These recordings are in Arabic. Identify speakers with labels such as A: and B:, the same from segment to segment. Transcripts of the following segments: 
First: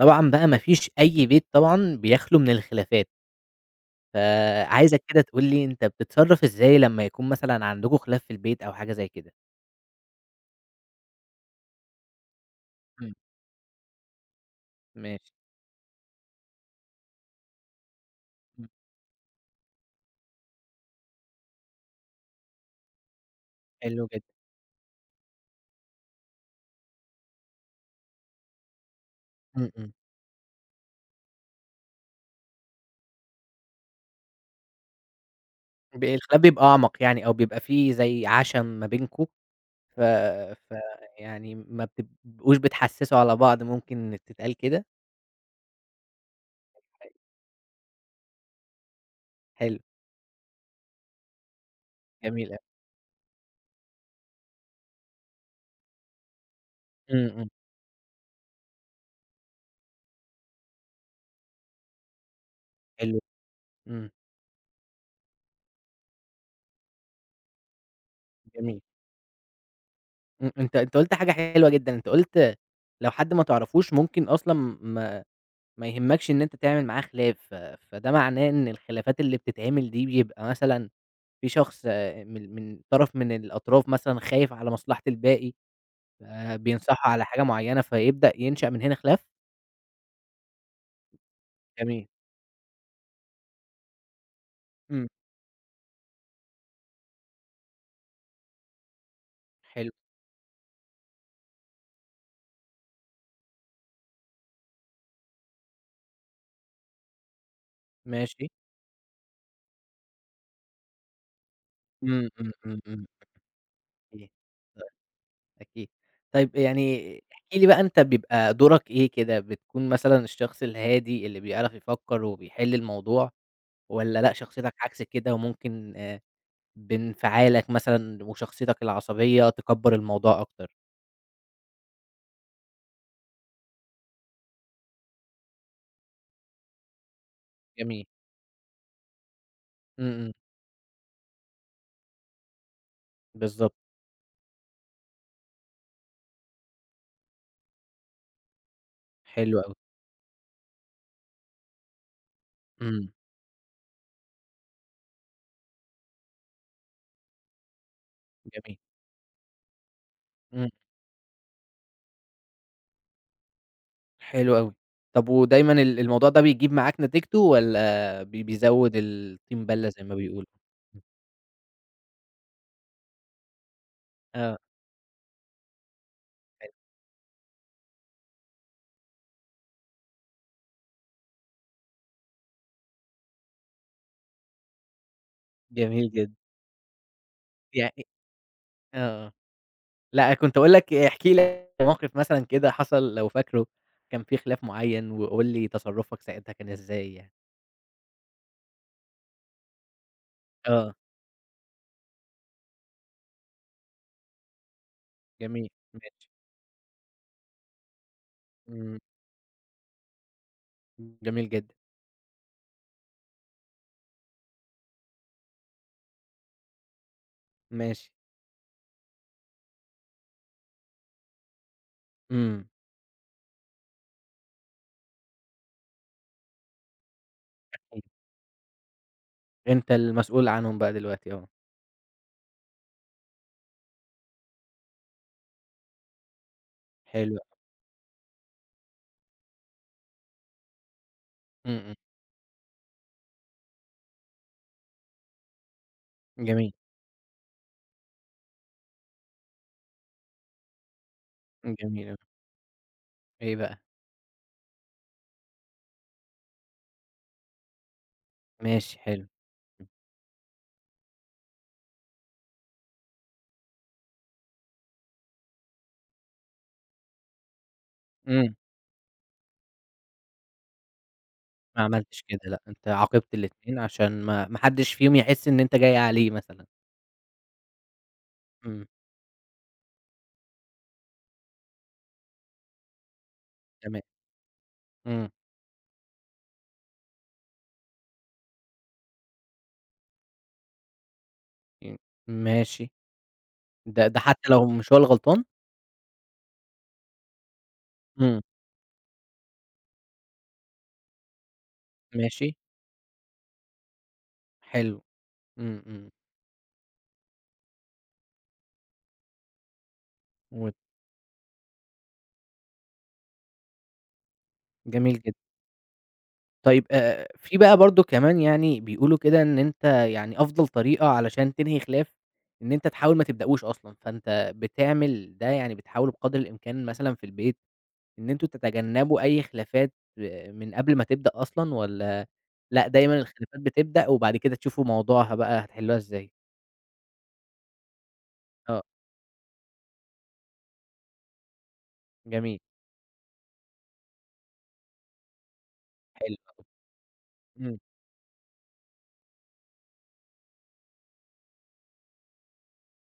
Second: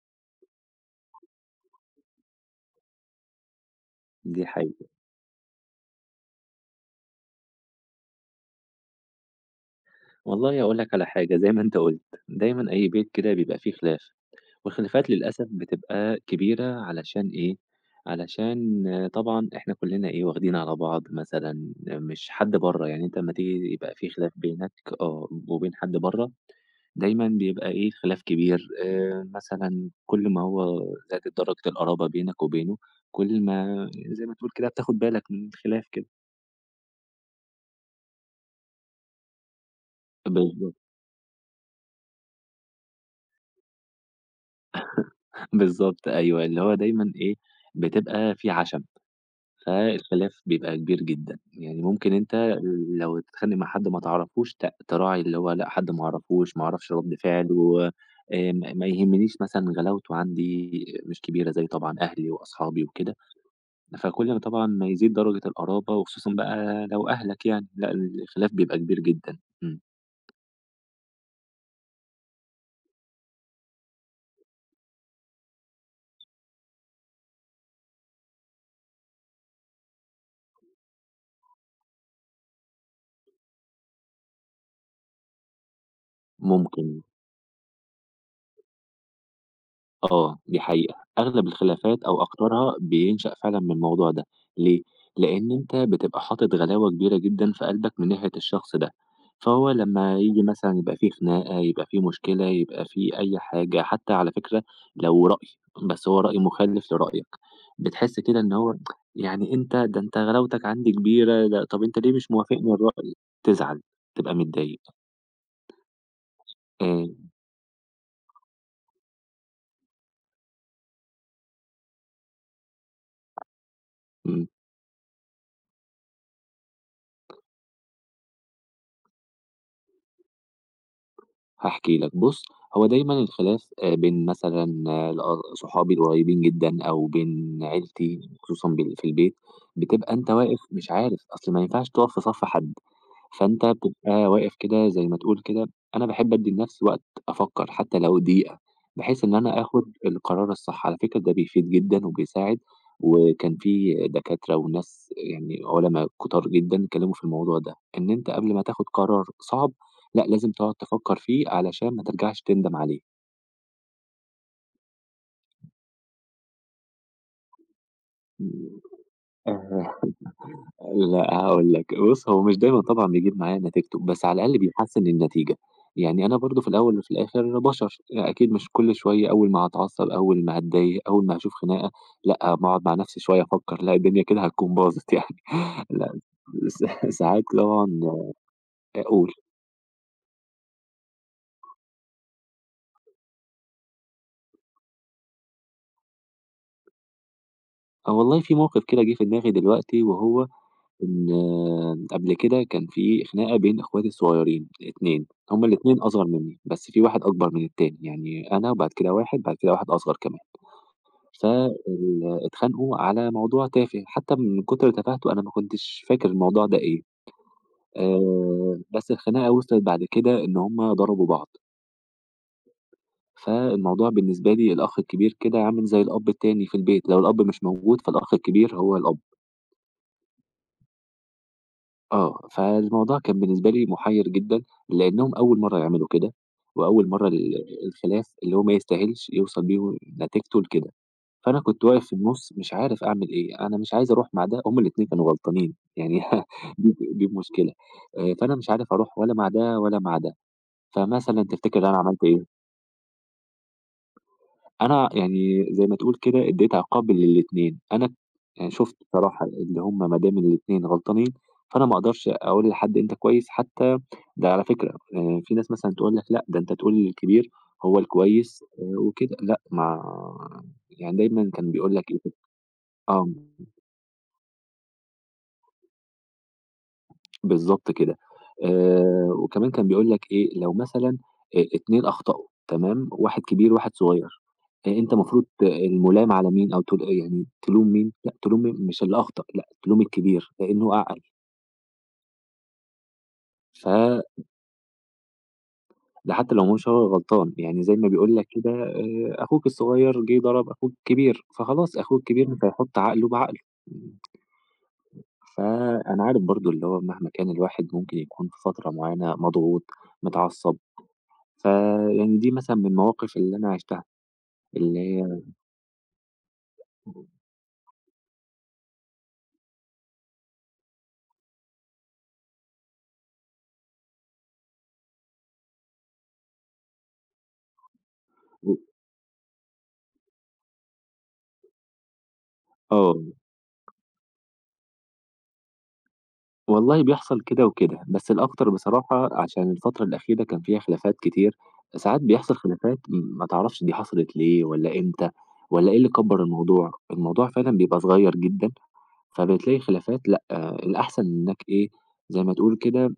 A: طبعًا بقى ما فيش أي بيت طبعًا بيخلو من الخلافات،
B: دي حقيقة.
A: فعايزك كده تقول لي أنت بتتصرّف إزاي لمّا يكون مثلًا عندكم خلاف في البيت أو حاجة زي كده؟
B: والله هاقول لك على حاجة، زي ما أنت قُلت، دايمًا أي بيت
A: إمم،
B: كده بيبقى فيه خلاف، والخلافات
A: ماشي،
B: للأسف بتبقى كبيرة علشان إيه،
A: إمم،
B: علشان طبعًا إحنا كُلّنا إيه، واخدين على بعض مثلًا، مش حد برّه، يعني أنت أمّا تيجي يبقى
A: حلو
B: في
A: جدًا،
B: خلاف بينك وبين حد برّه، دايمًا بيبقى إيه، خلاف كبير
A: إمم،
B: مثلًا
A: إمم،
B: كل ما هو زادت درجة القرابة بينك وبينه، كل ما زي ما تقول كده بتاخد بالك من الخلاف كده.
A: الخلاف بيبقى أعمق يعني أو بيبقى في زي عَشَم ما بينكم ف
B: بالضبط.
A: فيعني ما بتبقوش بتحسّسوا على بعض ممكن تتقال كده؟
B: بالضبط أيوه، اللي هو دايمًا إيه، بتبقى في عَشَم،
A: حلو،
B: فالخلاف بيبقى كبير جدًا، يعني ممكن
A: جميل أوي،
B: أنت لو تتخانق مع حد ما تعرفوش تراعي اللي هو لأ، حد ما أعرفوش، ما أعرفش رَد
A: إمم، إمم،
B: فعله، ما يهمنيش مثلًا غلاوته عندي مش كبيرة زي طبعًا أهلي وأصحابي وكده،
A: حلو، إمم،
B: فكل ما طبعًا ما يزيد درجة القرابة وخصوصًا بقى لو أهلك يعني، لأ الخلاف بيبقى
A: جميل،
B: كبير جدًا،
A: إمم، أنت قُلت حاجة حلوة جدًا، أنت قُلت لو حد ما تعرفوش ممكن أصلًا ما يهمكش إن أنت تعمل معاه خلاف، فده معناه إن الخلافات اللي بتتعمل دي بيبقى مثلًا في شخص من طرف من الأطراف مثلًا خايف على مصلحة الباقي،
B: ممكن
A: فبينصحه على حاجة معيّنة فيبدأ ينشأ من هنا خلاف؟
B: دي حقيقة. أغلب الخلافات
A: جميل،
B: أو أكترها بينشأ فعلًا من الموضوع ده، ليه؟
A: إمم،
B: لإن أنت بتبقى حاطط غلاوة كبيرة جدًا في قلبك من ناحية الشخص ده، فهو
A: حلو،
B: لمّا ييجي مثلًا يبقى في خناقة، يبقى في مشكلة، يبقى في أي حاجة، حتى على فكرة لو رأي، بس هو رأي مخالف لرأيك، بتحس كده
A: ماشي،
B: إن هو يعني أنت ده أنت غلاوتك عندي كبيرة، ده طب أنت ليه
A: إمم،
B: مش
A: إمم،
B: موافقني
A: إمم، إمم،
B: الرأي؟ تزعل،
A: أكيد،
B: تبقى متضايق،
A: أكيد. طيب يعني
B: آآ
A: احكِ لي بقى أنت بيبقى دورك إيه كده، بتكون مثلًا الشخص الهادي اللي بيعرف يفكّر وبيحل الموضوع والّا لأ
B: إمم.
A: شخصيتك عكس كده وممكن بانفعالك مثلًا وشخصيتك العصبية تكبّر الموضوع أكتر.
B: هاحكي لك، بُص، هو دايمًا الخلاف بين مثلًا صحابي القريبين جدًا أو بين
A: جميل.
B: عيلتي خصوصًا في البيت،
A: إمم،
B: بتبقى أنت
A: إمم،
B: واقف مش عارف، أصل ما ينفعش تقف في صَف حد، فأنت
A: بالضبط.
B: بتبقى واقف كده زي ما تقول كده أنا باحب أدّي لنَفْسي وقت أفكّر حتى لو دقيقة، بحيث إن
A: حلو
B: أنا
A: أوي.
B: آخُد القرار الصح، على فكرة ده بيفيد جدًا وبيساعد،
A: إمم.
B: وكان في دكاترة وناس يعني عُلما كُتار جدًا اتكلّموا في الموضوع ده، إن أنت قبل ما
A: جميل.
B: تاخُد قرار صعب لأ، لازم
A: إمم،
B: تقعد تفكّر فيه علشان ما ترجعش تندم عليه.
A: حلو أوي. طب ودايمًا الموضوع ده بيجيب معاك نتيجته والّا
B: إمم،
A: بيزوّد
B: آآ
A: الطين بَلّة زي ما بيقولوا؟
B: لأ، هاقول لك، بُص هو مش دايمًا طبعًا بيجيب معايا نتيجته، بس على
A: آه،
B: الأقل بيحسّن النتيجة. يعني أنا برضه في
A: حلو،
B: الأول وفي الآخر بشر، أكيد مش كل شوية أول ما هاتعصّب، أول ما هاتضايق، أول ما هاشوف خناقة، لأ، أما أقعد مع نفسي شوية أفكّر، لأ، الدنيا كده هتكون باظت يعني.
A: جميل
B: لأ،
A: جدًا.
B: س ساعات طبعًا
A: يعني
B: قُل.
A: آه، لأ كنت هاقول لك احكِ لي موقف مثلًا كده حصل لو فاكره، كان في خلاف معيّن وقُل لي تصرُّفك ساعتها كان إزاي يعني؟
B: والله في موقف كده جِه في دماغي دلوقتي وهو
A: آه،
B: إن قبل كده كان في خناقة بين إخواتي الصغيّرين 2، هُم
A: جميل،
B: الاتنين أصغر
A: ماشي.
B: منّي، بس في واحد أكبر من التاني، يعني أنا وبعد
A: إمم،
B: كده واحد، بعد كده واحد أصغر كمان، ف
A: جميل جدًا،
B: اتخانقوا على موضوع تافه، حتى من كتر تفاهته أنا ما كنتش فاكر الموضوع ده إيه،
A: ماشي.
B: بس الخناقة وصلت بعد كده إن هُم ضربوا بعض،
A: إمم.
B: فالموضوع بالنسبة لي الأخ الكبير كده عامل زي الأب التاني في البيت، لو الأب مش موجود
A: أيوه.
B: فالأخ الكبير هو الأب.
A: أنت المسؤول عنهم بقى دلوقتي آه.
B: فالموضوع كان بالنسبة لي مُحيّر جدًا، لإنّهم أول مرّة يعملوا كده، وأول مرّة
A: حلو أوي.
B: الخلاف اللي هو ما يستاهلش يوصل بيهم نتيجته لكده، فأنا
A: إمم،
B: كنت
A: إمم.
B: واقف في النُص مش عارف أعمل إيه، أنا مش عايز أروح مع ده، هُم الاتنين كانوا غلطانين، يعني
A: جميل،
B: دي المشكلة، فأنا مش عارف أروح ولا مع ده ولا مع ده، فمثلًا تفتكر أنا
A: جميل أوي.
B: عملت إيه؟
A: إيه بقى؟
B: أنا يعني زي ما تقول كده ادّيت عقاب للاتنين، أنا يعني شُفت
A: ماشي حلو.
B: بصراحة اللي هم ما دام الاتنين غلطانين، فأنا ما أقدرش أقول لحد أنت كويس حتى ده على فكرة في ناس مثلًا تقول لك لأ، ده أنت تقول للكبير هو
A: إمم.
B: الكويس وكده، لأ ما يعني دايمًا كان
A: ما
B: بيقول لك إيه
A: عملتش كده لأ، أنت
B: آه.
A: عاقبت الاتنين عشان ما حدش فيهم يحس إن أنت جاي عليه مثلًا.
B: بالضبط كده.
A: إمم.
B: وكمان كان بيقول لك إيه، لو مثلًا 2 أخطأوا تمام، واحد كبير وواحد
A: تمام.
B: صغير، أنت
A: إمم.
B: المفروض المُلام على مين أو يعني تلوم مين؟ لأ تلوم مين؟ مش اللي أخطأ، لأ تلوم الكبير لإنه أعقل،
A: إمم. ماشي.
B: ف
A: ده حتى لو مش هو الغلطان؟
B: ده حتى لو مش هو غلطان، يعني زي ما بيقول
A: إمم.
B: لك كده أخوك الصغير جِه ضرب أخوك الكبير، فخلاص أخوه
A: ماشي.
B: الكبير مش هيحُط عقله بعقله.
A: حلو. إمم، إمم.
B: فأنا عارف برضه اللي هو مهما كان الواحد ممكن يكون في فترة معينة مضغوط،
A: و
B: متعصب. فيعني دي مثلًا من المواقف اللي أنا عِشتها، اللي
A: جميل جدًا.
B: هي
A: طيب في بقى برضه كمان يعني بيقولوا كده إن أنت يعني أفضل طريقة علشان تنهي خلاف، إن أنت تحاول ما تبدأوش أصلًا، فأنت بتعمل ده يعني بتحاولوا بقدر الإمكان مثلًا في البيت إن أنتم
B: و
A: تتجنبوا أي خلافات من قبل ما تبدأ أصلًا والّا لأ، دايمًا
B: آه،
A: الخلافات بتبدأ وبعد كده تشوفوا موضوعها بقى هتحلوها إزاي؟
B: والله بيحصل كده وكده، بس الأكتر
A: آه،
B: بصراحة عشان الفترة الأخيرة كان فيها خلافات كتير، ساعات بيحصل
A: جميل،
B: خلافات ما تعرفش دي حصلت ليه والّا إمتى والّا إيه اللي
A: حلو
B: كبّر
A: أوي،
B: الموضوع، الموضوع فعلًا
A: إمم،
B: بيبقى صغير جدًا، فبتلاقي خلافات لأ، الأحسن إنّك إيه، زي ما تقول كده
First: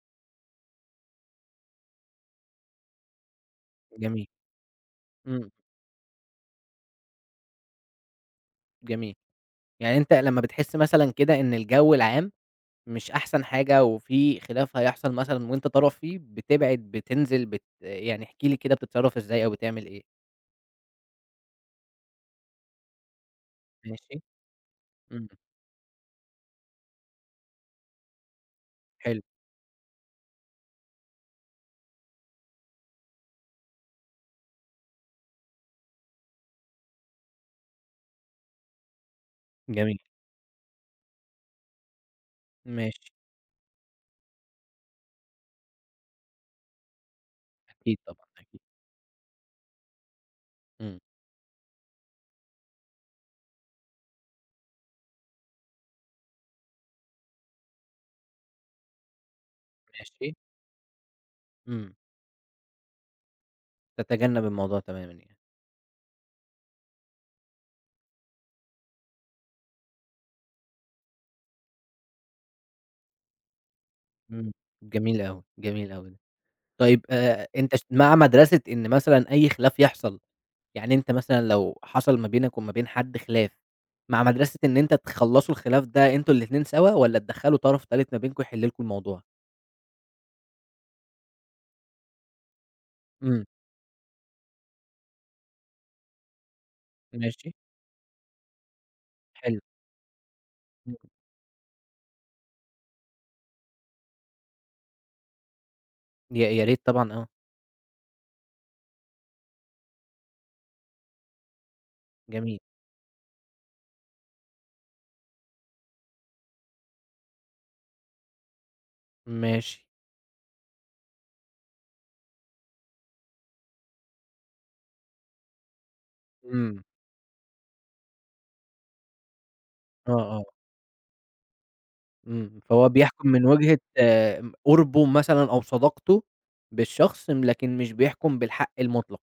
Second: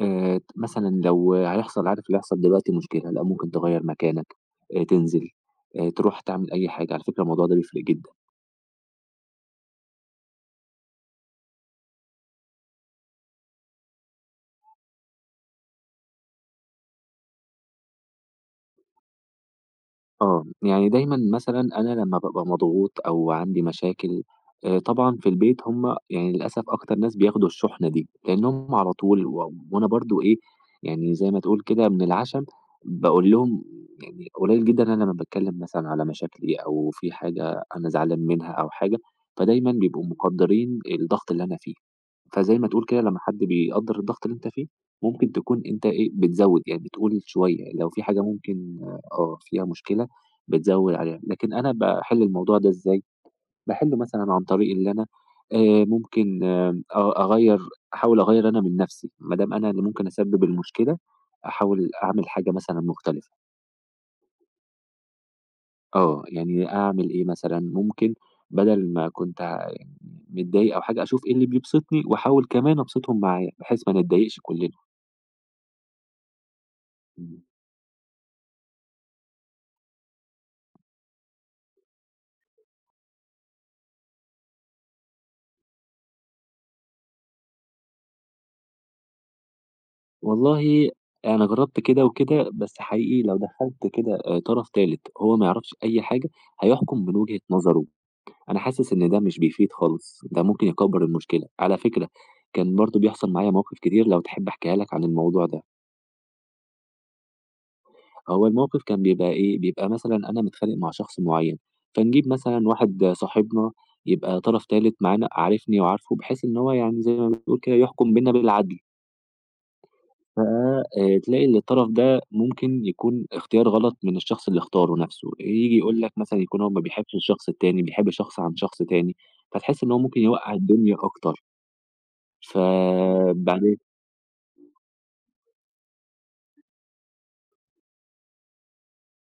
B: مثلًا لو هيحصل عارف اللي هيحصل دلوقتي مشكلة، لأ ممكن تغيّر
A: جميل،
B: مكانك، تنزل،
A: إمم،
B: تروح تعمل أي حاجة، على فكرة الموضوع ده بيفرق جدًا.
A: جميل، يعني أنت لمّا بتحس مثلًا كده إن الجو العام مش أحسن حاجة وفي خلاف هيحصل مثلًا وأنت طرف فيه، بتبعد، بتنزل، يعني احكِ لي كده بتتصرّف إزاي أو بتعمل إيه؟
B: يعني دايمًا مثلًا أنا لمّا بابقى مضغوط أو عندي
A: ماشي،
B: مشاكل، طبعًا
A: إمم،
B: في البيت هُم يعني للأسف أكتر ناس بياخدوا الشُحنة دي، لإن هُم على
A: حلو،
B: طول وأنا برضه إيه، يعني زي ما تقول كده من العَشَم باقول لهم يعني قليل جدًا أنا لمّا باتكلّم مثلًا على مشاكلي أو في حاجة أنا زعلان منها أو حاجة، فدايمًا
A: جميل،
B: بيبقوا مقدّرين الضغط اللي أنا فيه. فزي ما تقول كده
A: ماشي،
B: لمّا حد بيقدّر الضغط اللي أنت فيه، ممكن تكون أنت إيه، بتزوّد، يعني بتقول شوية، يعني لو
A: أكيد
B: في حاجة
A: طبعًا، أكيد،
B: ممكن فيها مشكلة بتزوّد
A: إمم،
B: عليها، لكن أنا باحل الموضوع ده إزاي، باحله مثلًا عن طريق اللي أنا ممكن أغيّر أحاول أغيّر أنا من نَفْسي، ما دام أنا اللي ممكن
A: ماشي،
B: أسبب المشكلة، أحاول
A: إمم،
B: أعمل حاجة مثلًا مختلفة.
A: تتجنب الموضوع تمامًا يعني،
B: يعني أعمل إيه مثلًا، ممكن بدل ما كنت يعني متضايق أو حاجة، أشوف إيه اللي بيبسطني وأحاول كمان أبسطهم معايا، بحيث ما نتضايقش
A: إمم،
B: كُلّنا.
A: جميل أوي، جميل أوي ده. طيب
B: إمم.
A: أنت مع مدرسة إن مثلًا أي خلاف يحصل، يعني أنت مثلًا لو حصل ما بينك وما بين حد خلاف، مع مدرسة إن أنت تخلّصوا الخلاف ده أنتم الاتنين سوا والّا تدخّلوا طرف تالت ما بينكم يحل لكم الموضوع؟
B: والله أنا جرّبت كده وكده، بس حقيقي لو
A: إمم،
B: دخّلت كده طرف تالت هو ما يعرفش أي حاجة، هيحكُم من وجهة
A: ماشي،
B: نظره، أنا حاسس إن ده مش
A: حلو،
B: بيفيد خالص، ده ممكن
A: إمم،
B: يكبّر المشكلة. على فكرة كان برضه بيحصل معايا مواقف كتير لو تحب أحكيها لك عن الموضوع ده.
A: يا يا ريت طبعًا آه،
B: هو الموقف كان بيبقى إيه، بيبقى مثلًا أنا متخانق مع شخص معيّن، فنجيب
A: جميل،
B: مثلًا واحد صاحبنا يبقى طرف تالت معانا عارفني وعارفه، بحيث إن هو يعني زي ما بنقول كده يحكُم بيننا بالعدل.
A: ماشي،
B: ف تلاقي إن الطرف ده ممكن يكون اختيار غلط من الشخص اللي اختاره نَفْسه، ييجي يقول لك مثلًا يكون هو ما
A: إمم،
B: بيحبش الشخص التاني، بيحب شخص عن شخص تاني، فتحس إن هو
A: آه،
B: ممكن
A: آه،
B: يوقّع الدنيا أكتر،
A: إمم، فهو بيحكم من
B: فبعدين
A: وجهة قُربه مثلًا أو صداقته بالشخص، لكن مش بيحكم بالحق المطلق،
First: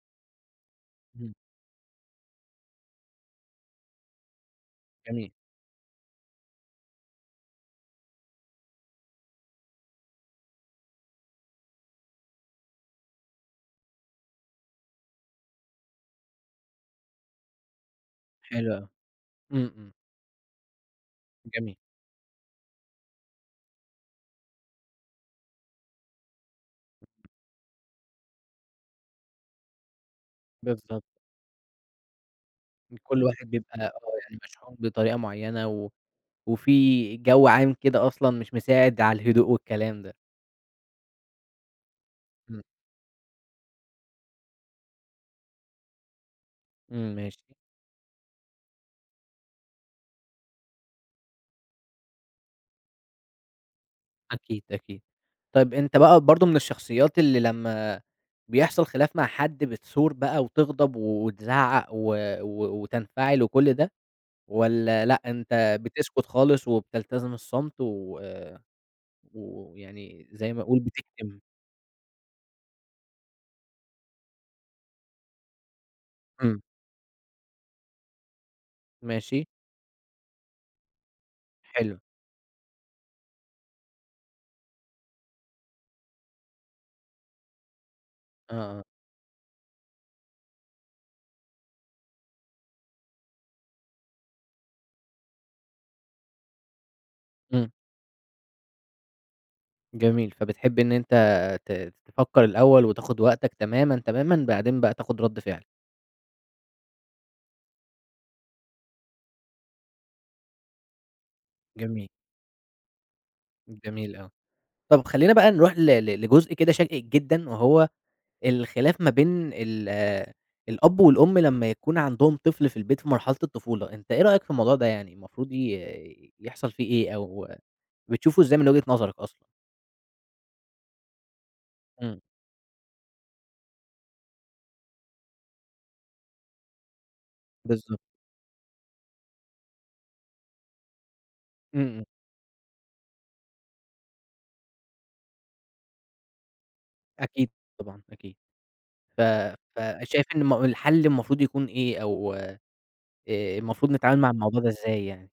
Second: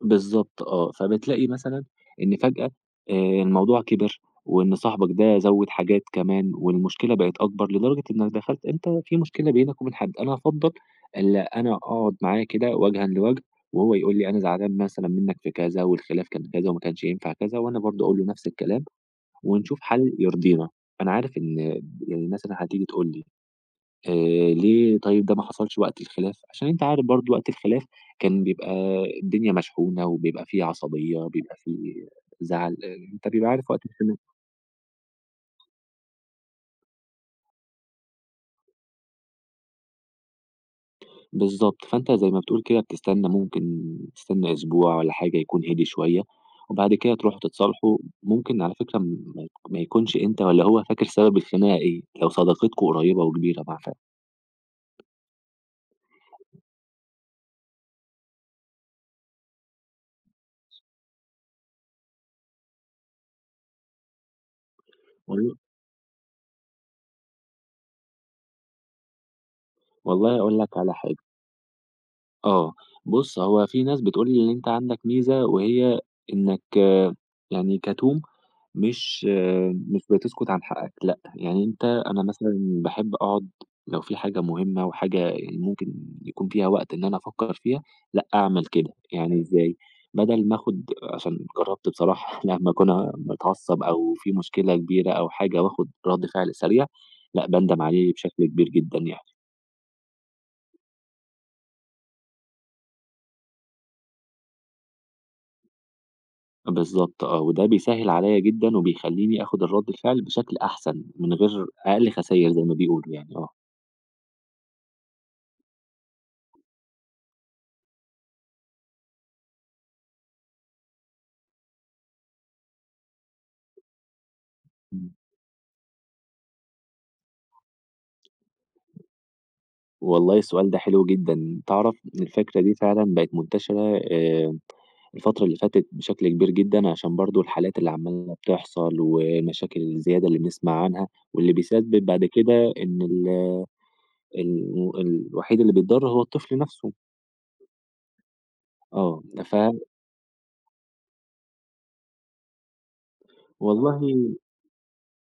B: بالضبط
A: إمم،
B: فبتلاقي مثلًا إن فجأة آآ الموضوع كِبِر، وإن صاحبك
A: جميل،
B: ده زوّد حاجات كمان، والمشكلة بقت أكبر لدرجة إنك دخلت أنت في مشكلة بينك وبين حد، أنا أفضّل إلا أنا أقعد معاه كده وجهًا لوجه، وهو يقول لي أنا زعلان مثلًا منك في كذا، والخلاف كان كذا وما كانش ينفع كذا، وأنا برضه أقول له نفس
A: حلو
B: الكلام،
A: أوي، إمم،
B: ونشوف
A: إمم،
B: حل يرضينا. أنا عارف إن
A: جميل،
B: يعني الناس اللي هتيجي تقول لي آآ ليه طيب ده ما حصلش وقت الخلاف؟ عشان أنت عارف برضه وقت الخلاف كان بيبقى الدنيا مشحونة وبيبقى في
A: بالضبط،
B: عصبية، بيبقى في زعل،
A: كل
B: أنت
A: واحد
B: بيبقى عارف
A: بيبقى
B: وقت الخلاف
A: يعني مشحون بطريقة معيّنة وفي جو عام كده أصلًا مش مساعد على الهدوء والكلام ده،
B: بالضبط، فأنت زي ما
A: إمم،
B: بتقول كده بتستنى ممكن تستنى أسبوع والّا حاجة يكون هدي شوية، وبعد
A: إمم،
B: كده تروحوا
A: ماشي.
B: تتصالحوا، ممكن على فكرة ما يكونش أنت ولا هو فاكر سبب الخناقة إيه، لو صداقتكم قريبة وكبيرة مع
A: أكيد، أكيد. طيب أنت بقى برضه من الشخصيات اللي لمّا بيحصل خلاف مع حد بتثور بقى وتغضب وتزعّق و و وتنفعل وكل ده، والّا لأ
B: والل
A: أنت بتسكت خالص وبتلتزم الصمت ويعني
B: والله
A: زي
B: أقول
A: ما
B: لك
A: أقول
B: على حاجة
A: بتكتم؟
B: آه، بُص هو في ناس بتقول لي إن أنت عندك ميزة وهي
A: إمم،
B: إنك يعني كتوم مش
A: ماشي،
B: مش بتسكت عن حقك، لأ، يعني أنت
A: حلو،
B: أنا مثلًا باحب أقعد لو في حاجة مهمة وحاجة يعني ممكن يكون فيها وقت إن أنا أفكّر فيها، لأ أعمل
A: آه، آه،
B: كده، يعني إزاي؟ بدل ما آخُد عشان جرّبت بصراحة لمّا أكون متعصّب أو في مشكلة كبيرة أو حاجة وآخُد رَد فعل سريع، لأ
A: إمم،
B: باندم عليه بشكل كبير جدًا يعني.
A: جميل. فبتحب إن أنت تفكّر الأول وتاخد وقتك تمامًا، تمامًا، بعدين بقى تاخد رَد فعل.
B: بالضبط وده بيسهّل عليَّ جدًا وبيخلّيني آخُد الرَد الفعل بشكل أحسن، من غير
A: جميل،
B: أقل خساير زي ما بيقولوا يعني
A: جميل أوي. طَب خلّينا بقى نروح ل ل لجزء كده شائِك جدًا وهو الخلاف ما بين ال آه، الأب والأم لمّا يكون عندهم طفل في البيت في مرحلة الطفولة، أنت إيه رأيك في الموضوع ده
B: إمم.
A: يعني المفروض يحصل فيه إيه أو بتشوفه إزاي من وجهة نظرك أصلًا؟
B: والله السؤال ده حلو جدًا، تعرف
A: إمم،
B: إن الفكرة دي فعلًا بقت منتشرة الفترة اللي فاتت بشكل كبير جدًا، عشان برضه الحالات اللي
A: بالضبط،
B: عمّالة بتحصل والمشاكل الزيادة اللي بنسمع عنها، واللي
A: إمم، إمم،
B: بيسبب بعد كده إن ال ال الوحيد اللي بيتضَر هو الطفل نَفْسه.
A: أكيد طبعًا أكيد، ف
B: آه، ف
A: فشايف إن الحل المفروض يكون إيه أو المفروض
B: والله
A: نتعامل مع الموضوع ده إزاي يعني؟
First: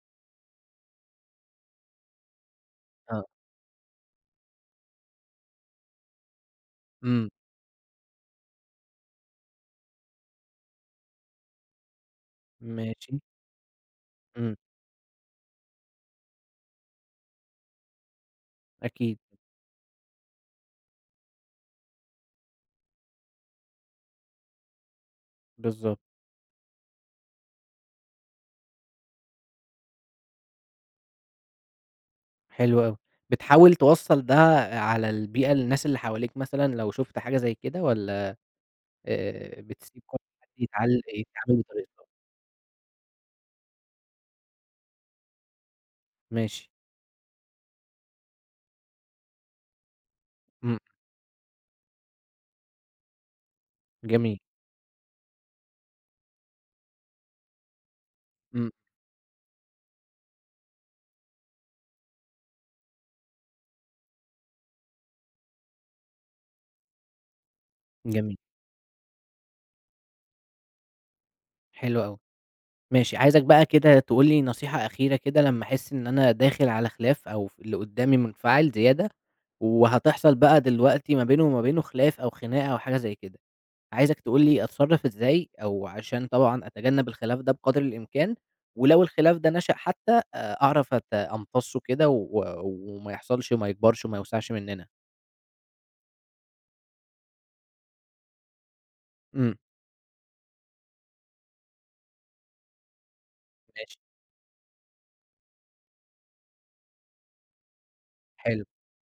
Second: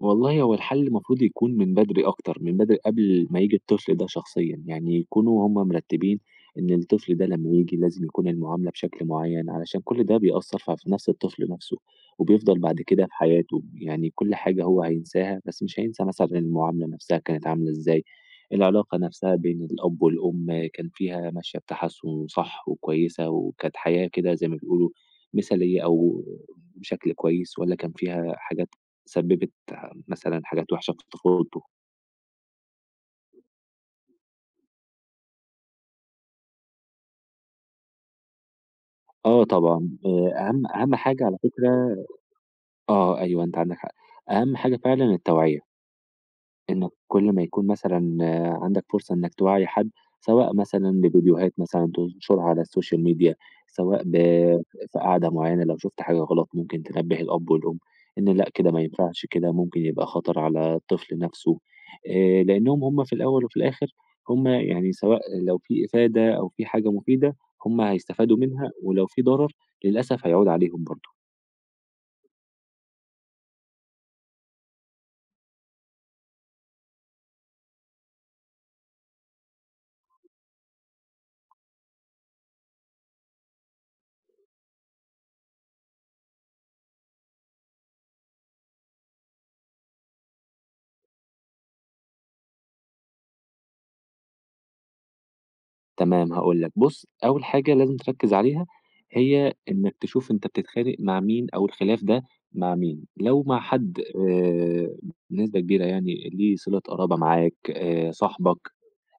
B: والله هو الحل المفروض يكون من بدري أكتر، من بدري
A: آه،
B: قبل ما ييجي الطفل ده شخصيًا، يعني يكونوا هم مرتبين إن الطفل ده
A: إمم،
B: لمّا ييجي لازم يكون المعاملة بشكل معيّن، علشان كل ده بيأثّر في نفْس الطفل نفْسه، وبيفضل بعد كده في
A: ماشي،
B: حياته، يعني كل
A: إمم،
B: حاجة هو هينساها، بس مش هينسى مثلًا المعاملة نفْسها كانت عاملة إزاي، العلاقة
A: أكيد،
B: نفْسها بين الأب والأم كان فيها ماشية بتحسُّن وصح وكويسة، وكانت حياة كده زي ما بيقولوا مثالية
A: بالضبط،
B: أو بشكل كويس، والّا كان فيها حاجات سبّبت مثلًا حاجات وحشة في طفولته.
A: حلو أوي، بتحاول توصّل ده على البيئة للناس اللي حواليك مثلًا لو شُفت حاجة زي كده والّا؟
B: طبعًا،
A: بتسيب كل حد
B: أهم أهم حاجة على
A: يتعامل
B: فكرة
A: بطريقته،
B: أيوه أنت عندك حق. أهم حاجة فعلًا التوعية.
A: ماشي،
B: إنك كل ما يكون مثلًا عندك فرصة إنك توعّي حد، سواء
A: إمم،
B: مثلًا بفيديوهات مثلًا تنشرها على السوشيال ميديا، سواء
A: جميل،
B: في قعدة معيّنة لو شُفت حاجة غلط ممكن تنبّه الأب والأم، إن لأ
A: إمم،
B: كده ما ينفعش، كده ممكن يبقى خطر على الطفل نَفْسه، لإنّهم هم في الأول وفي الآخر هم يعني سواء لو في إفادة أو في حاجة مفيدة، هم
A: جميل،
B: هيستفادوا منها ولو في ضرر للأسف هيعود عليهم برضه.
A: حلو أوي، ماشي، عايزك بقى كده تقول لي نصيحة أخيرة كده لمّا أحس إن أنا داخل على خلاف أو اللي قدّامي منفعل زيادة، وهتحصل بقى دلوقتي ما بينه وما بينه خلاف أو خناقة أو حاجة زي كده، عايزك تقول لي أتصرّف إزاي، أو عشان طبعًا أتجنب الخلاف ده بقدر الإمكان، ولو الخلاف ده نشأ حتى أعرف أمتصّه كده وما يحصلش وما يكبرش وما يوسعش مننا،
B: تمام هاقول لك، بُص أول حاجة لازم تركّز عليها هي
A: إمم،
B: إنك تشوف أنت بتتخانق مع مين أو الخلاف ده مع مين، لو مع
A: ماشي،
B: حد بنسبة كبيرة يعني ليه صِلة قرابة معاك، صاحبك،
A: حلو.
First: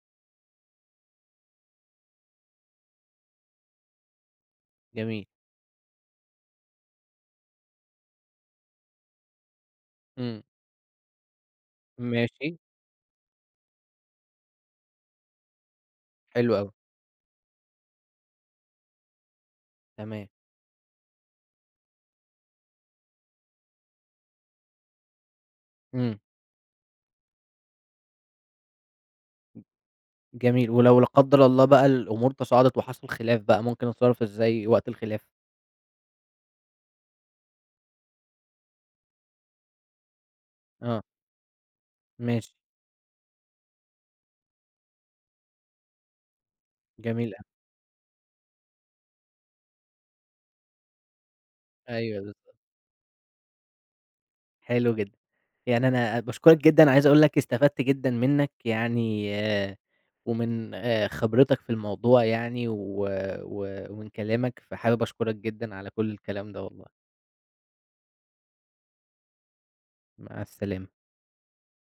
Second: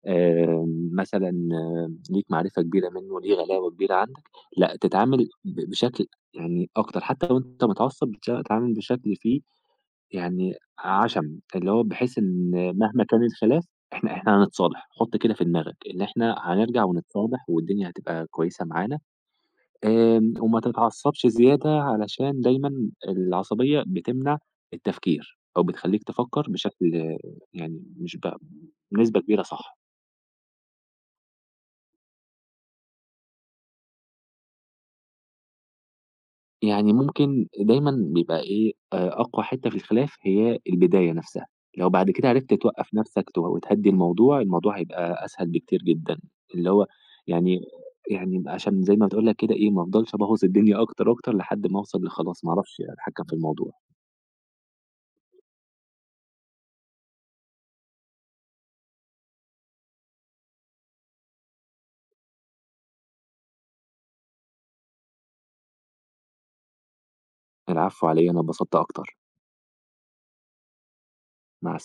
B: آآ مثلًا ليك معرفة كبيرة منّه، ليه غلاوة كبيرة عندك، لأ
A: جميل،
B: تتعامل بشكل يعني أكتر، حتى لو أنت متعصّب تتعامل بشكل فيه
A: إمم.
B: يعني عَشَم، اللي هو بحيث
A: ماشي،
B: إن مهما كان الخلاف إحنا هنتصالح، حُط كده في دماغك إن إحنا
A: حلو أوي،
B: هنرجع ونتصالح والدنيا هتبقى كويسة معانا،
A: تمام،
B: وما تتعصّبش زيادة علشان دايمًا العصبية بتمنع التفكير أو بتخلّيك
A: إمم،
B: تفكّر بشكل يعني مش بنسبة كبيرة صح.
A: جميل، ولو لا قدّر الله بقى الأمور تصاعدت وحصل خلاف بقى، ممكن أتصرّف إزاي وقت الخلاف؟
B: يعني ممكن دايمًا بيبقى إيه، أقوى حتّة في الخلاف هي
A: آه،
B: البداية نفسها، لو بعد كده
A: ماشي،
B: عرفت توقّف نفسك وتهدّي الموضوع، الموضوع هيبقى أسهل بكتير جدًا، اللي هو
A: جميل أوي،
B: يعني يعني عشان زي ما بتقول لك كده إيه، ما أفضلش أبوّظ الدنيا أكتر، أكتر لحد ما أوصل
A: أيوه بالضبط،
B: لخلاص ما أعرفش أتحكّم في الموضوع.
A: حلو جدًا، يعني أنا باشكرك جدًا، عايز أقول لك استفدت جدًا منّك يعني ومن خبرتك في الموضوع يعني و و ومن كلامك، فحابب أشكرك جدًا على كل الكلام ده والله،
B: العفو على إيه، أنا اتبسطت أكتر،
A: مع السلامة.
B: مع